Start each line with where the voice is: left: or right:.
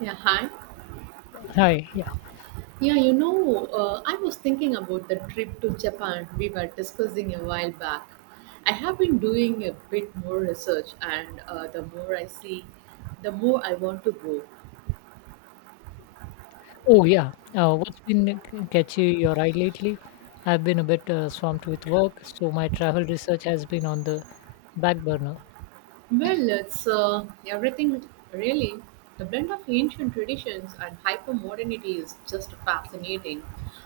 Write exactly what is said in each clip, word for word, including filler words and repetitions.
right: Yeah, hi.
left: Hi. Yeah.
right: Yeah, you know, uh, I was thinking about the trip to Japan we were discussing a while back. I have been doing a bit more research, and uh, the more I see, the more I want to go.
left: Oh, yeah. Uh, what's been c- catching your eye lately? I've been a bit uh, swamped with work, so my travel research has been on the back burner.
right: Well, it's uh, everything really. The blend of ancient traditions and hyper modernity is just fascinating.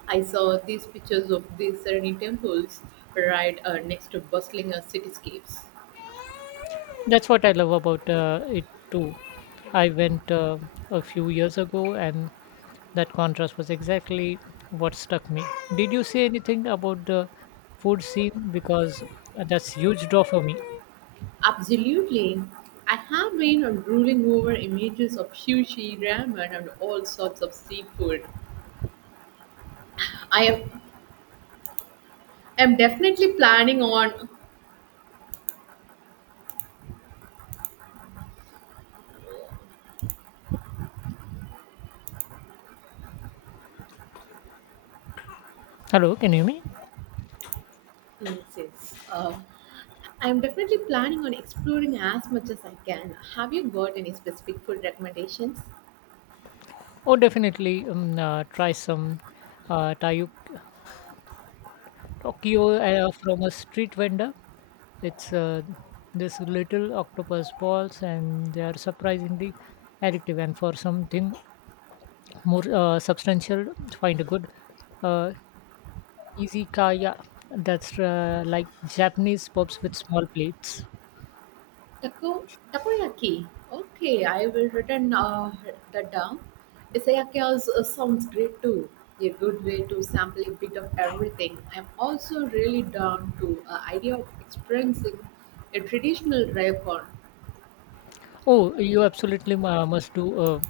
right: I saw these pictures of these serene temples right uh, next to bustling uh, cityscapes.
left: That's what I love about uh, it too. I went uh, a few years ago, and that contrast was exactly what stuck me. Did you say anything about the food scene? Because that's huge draw for me.
right: Absolutely. I have been drooling over images of sushi, ramen, and all sorts of seafood. I am, am definitely planning on.
left: Hello, can you hear me?
right: Yes, yes. Uh, I am definitely planning on exploring as much as I can. Have you got any specific food recommendations?
left: Oh, definitely. Um, uh, try some uh, Thai Tokyo uh, from a street vendor. It's uh, This little octopus balls, and they are surprisingly addictive. And for something more uh, substantial, find a good uh, easy. That's uh, like Japanese pubs with small plates.
right: Taco, takoyaki. Okay, I will written uh, that down. Isayaki also uh, sounds great too. A good way to sample a bit of everything. I'm also really down to uh, idea of experiencing a traditional ryokan.
left: Oh, you absolutely uh, must do. Uh,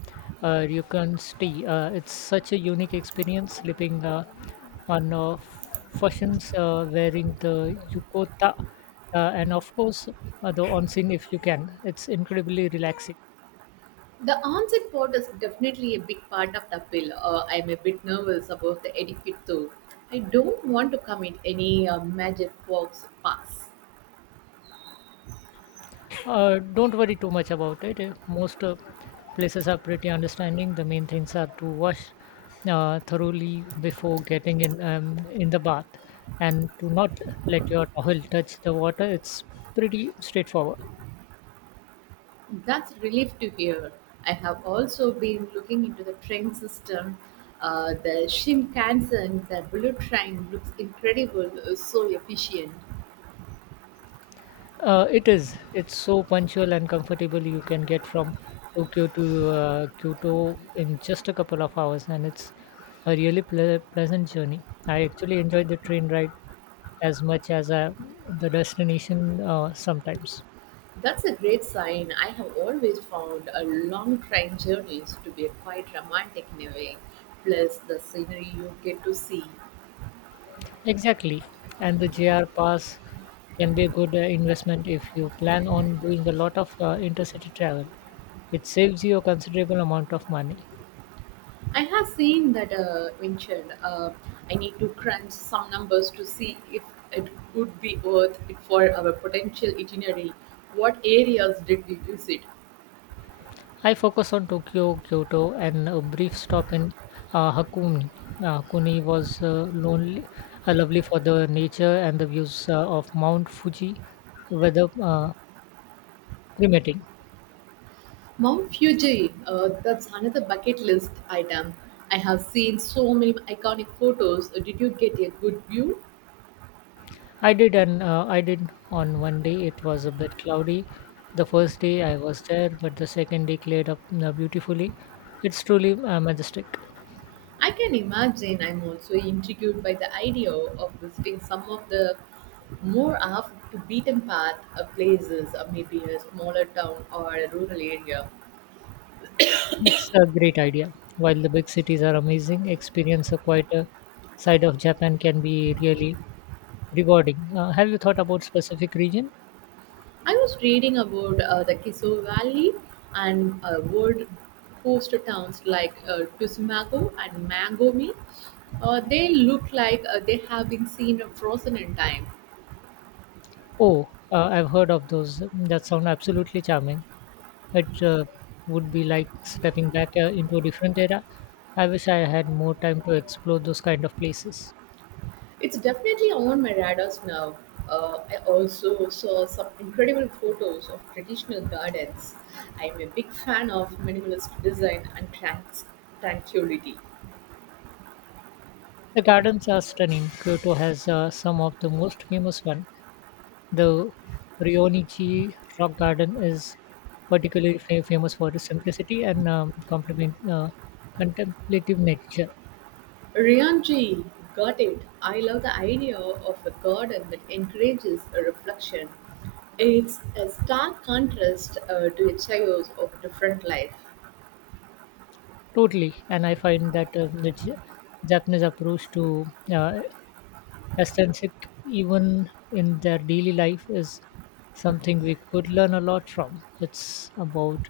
left: uh, You can stay. Uh, it's such a unique experience sleeping uh, on uh, fashions, uh, wearing the yukota, uh, and of course, uh, the onsen if you can. It's incredibly relaxing.
right: The onset part is definitely a big part of the appeal. Uh, I'm a bit nervous about the etiquette though. I don't want to commit any uh, magic fox pass.
left: Uh, don't worry too much about it. Uh, Most uh, places are pretty understanding. The main things are to wash uh, thoroughly before getting in um, in the bath, and to not let your towel touch the water. It's pretty straightforward.
right: That's relief to hear. I have also been looking into the train system. Uh, the Shinkansen, the bullet train looks incredible, uh, so efficient.
left: Uh, it is. It's so punctual and comfortable. You can get from Tokyo to uh, Kyoto in just a couple of hours, and it's a really ple- pleasant journey. I actually enjoyed the train ride as much as uh, the destination uh, sometimes.
right: That's a great sign. I have always found a long train journeys to be quite romantic in a way. Plus, the scenery you get to see.
left: Exactly. And the J R Pass can be a good uh, investment if you plan on doing a lot of uh, intercity travel. It saves you a considerable amount of money.
right: I have seen that uh, mentioned. Uh, I need to crunch some numbers to see if it would be worth it for our potential itinerary. What areas did we visit?
left: I focus on Tokyo, Kyoto, and a brief stop in uh, Hakone. Uh, Hakone was uh, lonely, uh, lovely for the nature and the views uh, of Mount Fuji, weather uh, permitting.
right: Mount Fuji, uh, that's another bucket list item. I have seen so many iconic photos. Uh, Did you get a good view?
left: I did, and uh, I did on one day. It was a bit cloudy. The first day I was there, but the second day cleared up uh, beautifully. It's truly uh, majestic.
right: I can imagine. I'm also intrigued by the idea of visiting some of the more off the beaten path uh, places, or maybe a smaller town or a rural area.
left: It's a great idea. While the big cities are amazing, experience a quieter side of Japan can be really rewarding. Uh, have you thought about specific region?
right: I was reading about uh, the Kiso Valley and uh, world coast towns like uh, Tusumago and Mangomi. Uh, they look like uh, they have been seen frozen in time.
left: Oh, uh, I've heard of those. That sound absolutely charming. It uh, would be like stepping back uh, into a different era. I wish I had more time to explore those kind of places.
right: It's definitely on my radars now. Uh, I also saw some incredible photos of traditional gardens. I'm a big fan of minimalist design and trans- tranquility.
left: The gardens are stunning. Kyoto has uh, some of the most famous one. The Ryonichi Rock Garden is particularly fa- famous for its simplicity and um, complement uh, contemplative nature.
right: Rianji got it. I love the idea of a garden that encourages a reflection. It's a stark contrast uh, to a chaos of a different life.
left: Totally, and I find that um, the J- Japanese approach to uh, aesthetic, even in their daily life, is something we could learn a lot from. It's about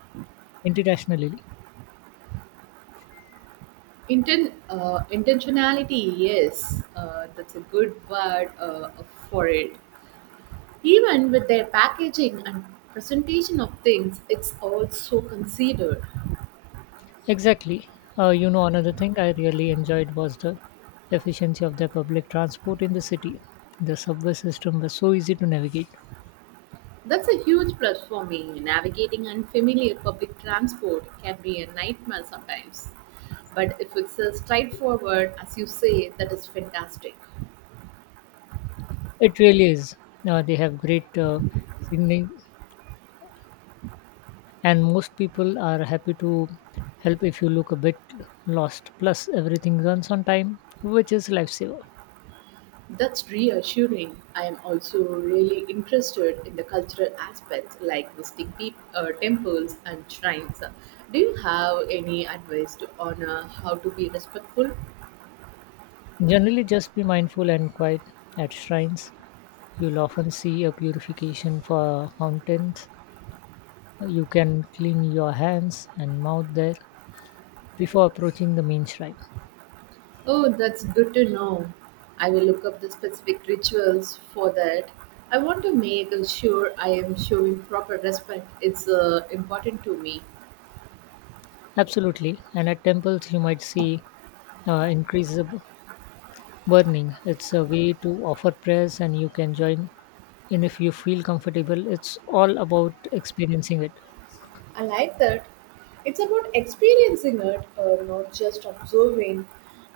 left: internationally.
right: Inten- uh, intentionality, yes, uh, that's a good word uh, for it. Even with their packaging and presentation of things, it's all so considered.
left: Exactly. Uh, you know, another thing I really enjoyed was the efficiency of their public transport in the city. The subway system was so easy to navigate.
right: That's a huge plus for me. Navigating unfamiliar public transport can be a nightmare sometimes. But if it's uh, straightforward, as you say, that is fantastic.
left: It really is. Uh, they have great uh, signaling, and most people are happy to help if you look a bit lost. Plus, everything runs on time, which is lifesaver.
right: That's reassuring. I am also really interested in the cultural aspects like visiting peop- uh, temples and shrines. Do you have any advice to honor how to be respectful?
left: Generally, just be mindful and quiet at shrines. You'll often see a purification for fountains. You can clean your hands and mouth there before approaching the main shrine.
right: Oh, that's good to know. I will look up the specific rituals for that. I want to make sure I am showing proper respect. It's uh, important to me.
left: Absolutely, and at temples you might see uh, increases of burning. It's a way to offer prayers, and you can join in if you feel comfortable. It's all about experiencing it.
right: I like that. It's about experiencing it, uh, not just observing.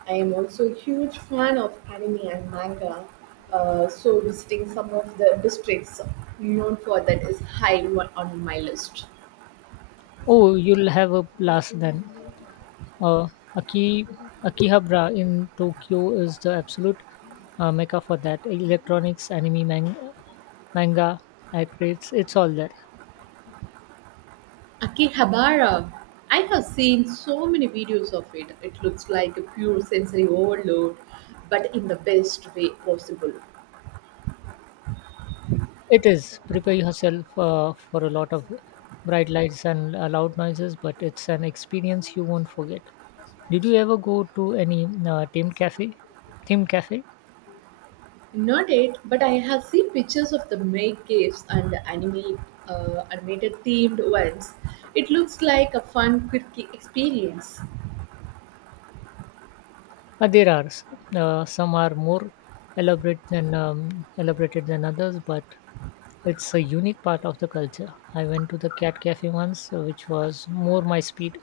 right: I am also a huge fan of anime and manga, uh, so visiting some of the districts known for that is high on on my list.
left: Oh, you'll have a blast then. Uh, Aki, Akihabara in Tokyo is the absolute uh, mecca for that. Electronics, anime, man- manga, acrates, it's all there.
right: Akihabara. I have seen so many videos of it. It looks like a pure sensory overload, but in the best way possible.
left: It is. Prepare yourself uh, for a lot of bright lights and uh, loud noises, but it's an experience you won't forget. Did you ever go to any uh, themed cafe? Themed cafe?
right: Not it, but I have seen pictures of the make caves and the anime, uh, animated themed ones. It looks like a fun, quick experience.
left: Uh, there are. S- Uh, some are more elaborate than um, elaborated than others, but it's a unique part of the culture. I went to the cat cafe once, uh, which was more my speed.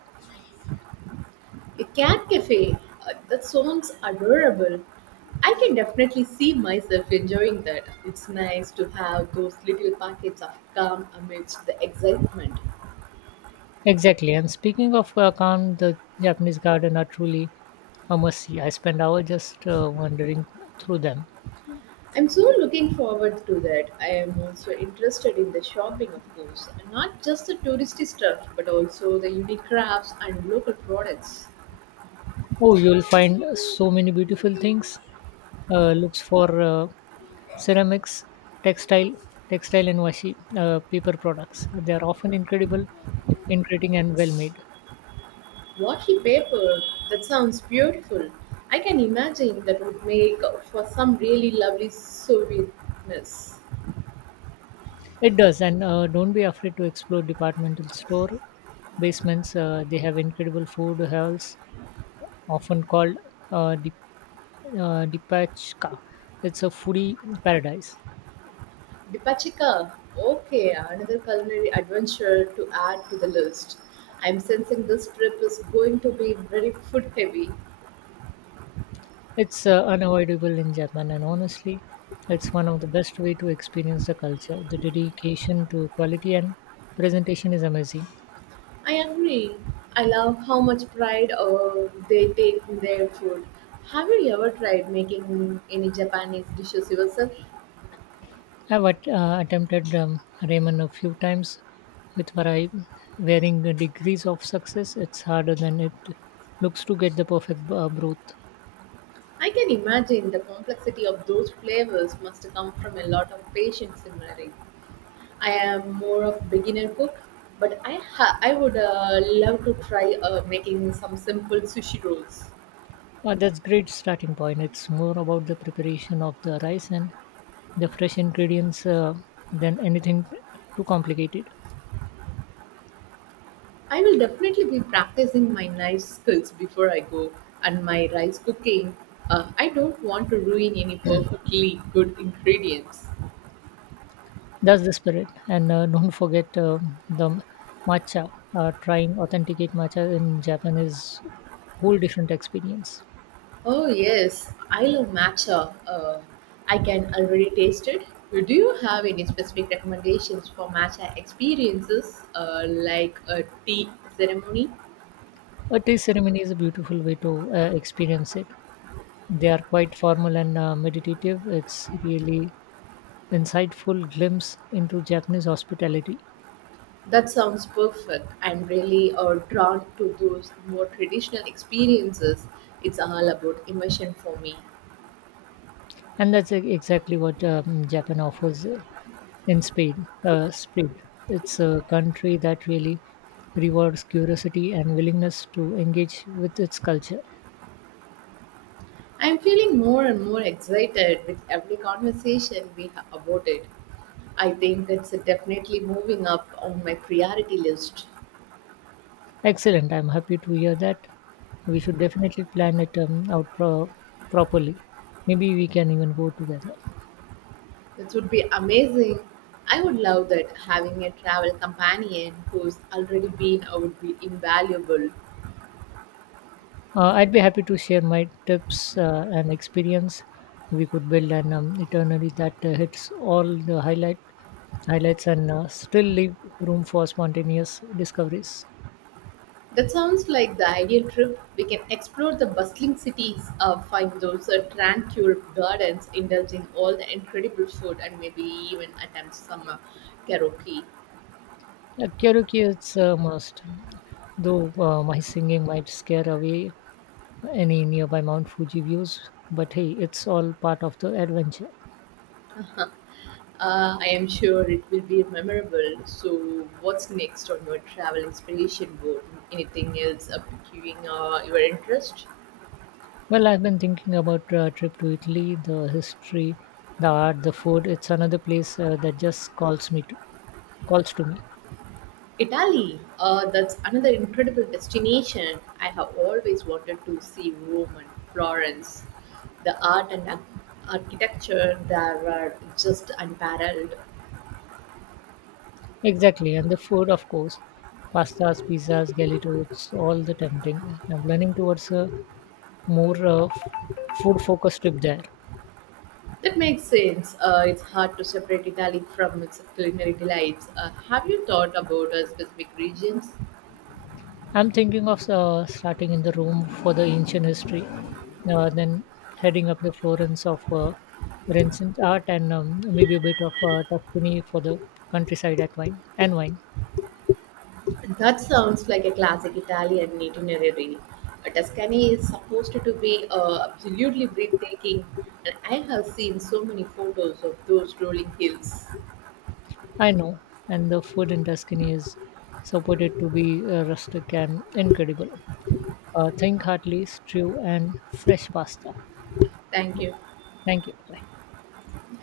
right: A cat cafe. Uh, that sounds adorable. I can definitely see myself enjoying that. It's nice to have those little packets of calm amidst the excitement.
left: Exactly. And speaking of uh, calm, the Japanese garden are truly a mercy. I spend hours just uh, wandering through them.
right: I'm so looking forward to that. I am also interested in the shopping, of course, not just the touristy stuff, but also the unique crafts and local products.
left: Oh, you'll find so many beautiful things. Uh, looks for uh, ceramics, textile, textile and washi, uh, paper products. They are often incredible, intriguing, and well made.
right: Washi paper, that sounds beautiful. I can imagine that would make for some really lovely souvenirs.
left: It does, and uh, don't be afraid to explore departmental store basements. Uh, they have incredible food halls, often called uh, uh, Dipachka. It's a foodie paradise.
right: Dipachika, okay, another culinary adventure to add to the list. I'm sensing this trip is going to be very food heavy.
left: It's uh, unavoidable in Japan, and honestly, it's one of the best way to experience the culture. The dedication to quality and presentation is amazing.
right: I agree. I love how much pride uh, they take in their food. Have you ever tried making any Japanese dishes yourself?
left: I've at- uh, attempted um, ramen a few times with vari- varying degrees of success. It's harder than it looks to get the perfect uh, broth.
right: I can imagine the complexity of those flavors must come from a lot of patience simmering. I am more of beginner cook, but I ha- I would uh, love to try uh, making some simple sushi rolls.
left: Uh, that's great starting point. It's more about the preparation of the rice and the fresh ingredients uh, than anything too complicated.
right: I will definitely be practicing my knife skills before I go and my rice cooking. Uh, I don't want to ruin any perfectly good ingredients.
left: That's the spirit. And uh, don't forget um the matcha. Uh, trying authenticate matcha in Japan is whole different experience.
right: Oh, yes, I love matcha. Uh, I can already taste it. Do you have any specific recommendations for matcha experiences uh, like a tea ceremony?
left: A taste ceremony is a beautiful way to uh, experience it. They are quite formal and uh, meditative. It's really insightful glimpse into Japanese hospitality.
right: That sounds perfect. I'm really uh, drawn to those more traditional experiences. It's all about immersion for me.
left: And that's e- exactly what um, Japan offers uh, in speed. Uh, speed. It's a country that really rewards curiosity and willingness to engage with its culture.
right: I'm feeling more and more excited with every conversation we have about it. I think it's definitely moving up on my priority list.
left: Excellent. I'm happy to hear that. We should definitely plan it um, out pro- properly. Maybe we can even go together.
right: This would be amazing. I would love that having a travel companion who's already been out would be invaluable.
left: Uh, I'd be happy to share my tips uh, and experience. We could build an um, eternally that uh, hits all the highlight highlights and uh, still leave room for spontaneous discoveries.
right: That sounds like the ideal trip. We can explore the bustling cities, uh, find those uh, tranquil gardens, indulge in all the incredible food, and maybe even attempt some uh, karaoke.
left: Yeah, karaoke is a must, though uh, my singing might scare away any nearby Mount Fuji views. But hey, it's all part of the adventure.
right: Uh, I am sure it will be memorable. So, what's next on your travel inspiration board? Anything else up piquing uh, your interest?
left: Well, I've been thinking about a trip to Italy, the history, the art, the food. It's another place uh, that just calls me to, calls to me.
right: Italy. Uh, that's another incredible destination. I have always wanted to see Rome and Florence. The art and ar- architecture there are just unparalleled.
left: Exactly, and the food, of course, pastas, pizzas, gelatos, all the tempting. I'm leaning towards a more uh, food-focused trip there.
right: That makes sense. Uh, it's hard to separate Italy from its culinary delights. Uh, have you thought about uh, specific regions?
left: I'm thinking of uh, starting in the Rome for the ancient history, uh, then heading up the Florence of uh, Renaissance art, and um, maybe a bit of uh, Tuscany for the countryside at wine and wine.
right: That sounds like a classic Italian itinerary. Uh, Tuscany is supposed to be uh, absolutely breathtaking, and I have seen so many photos of those rolling hills.
left: I know, and the food in Tuscany is supported to be uh, rustic and incredible. uh, think heartily, stew, and fresh pasta.
right: Thank
left: Yeah,
right: you.
left: thank you. Bye.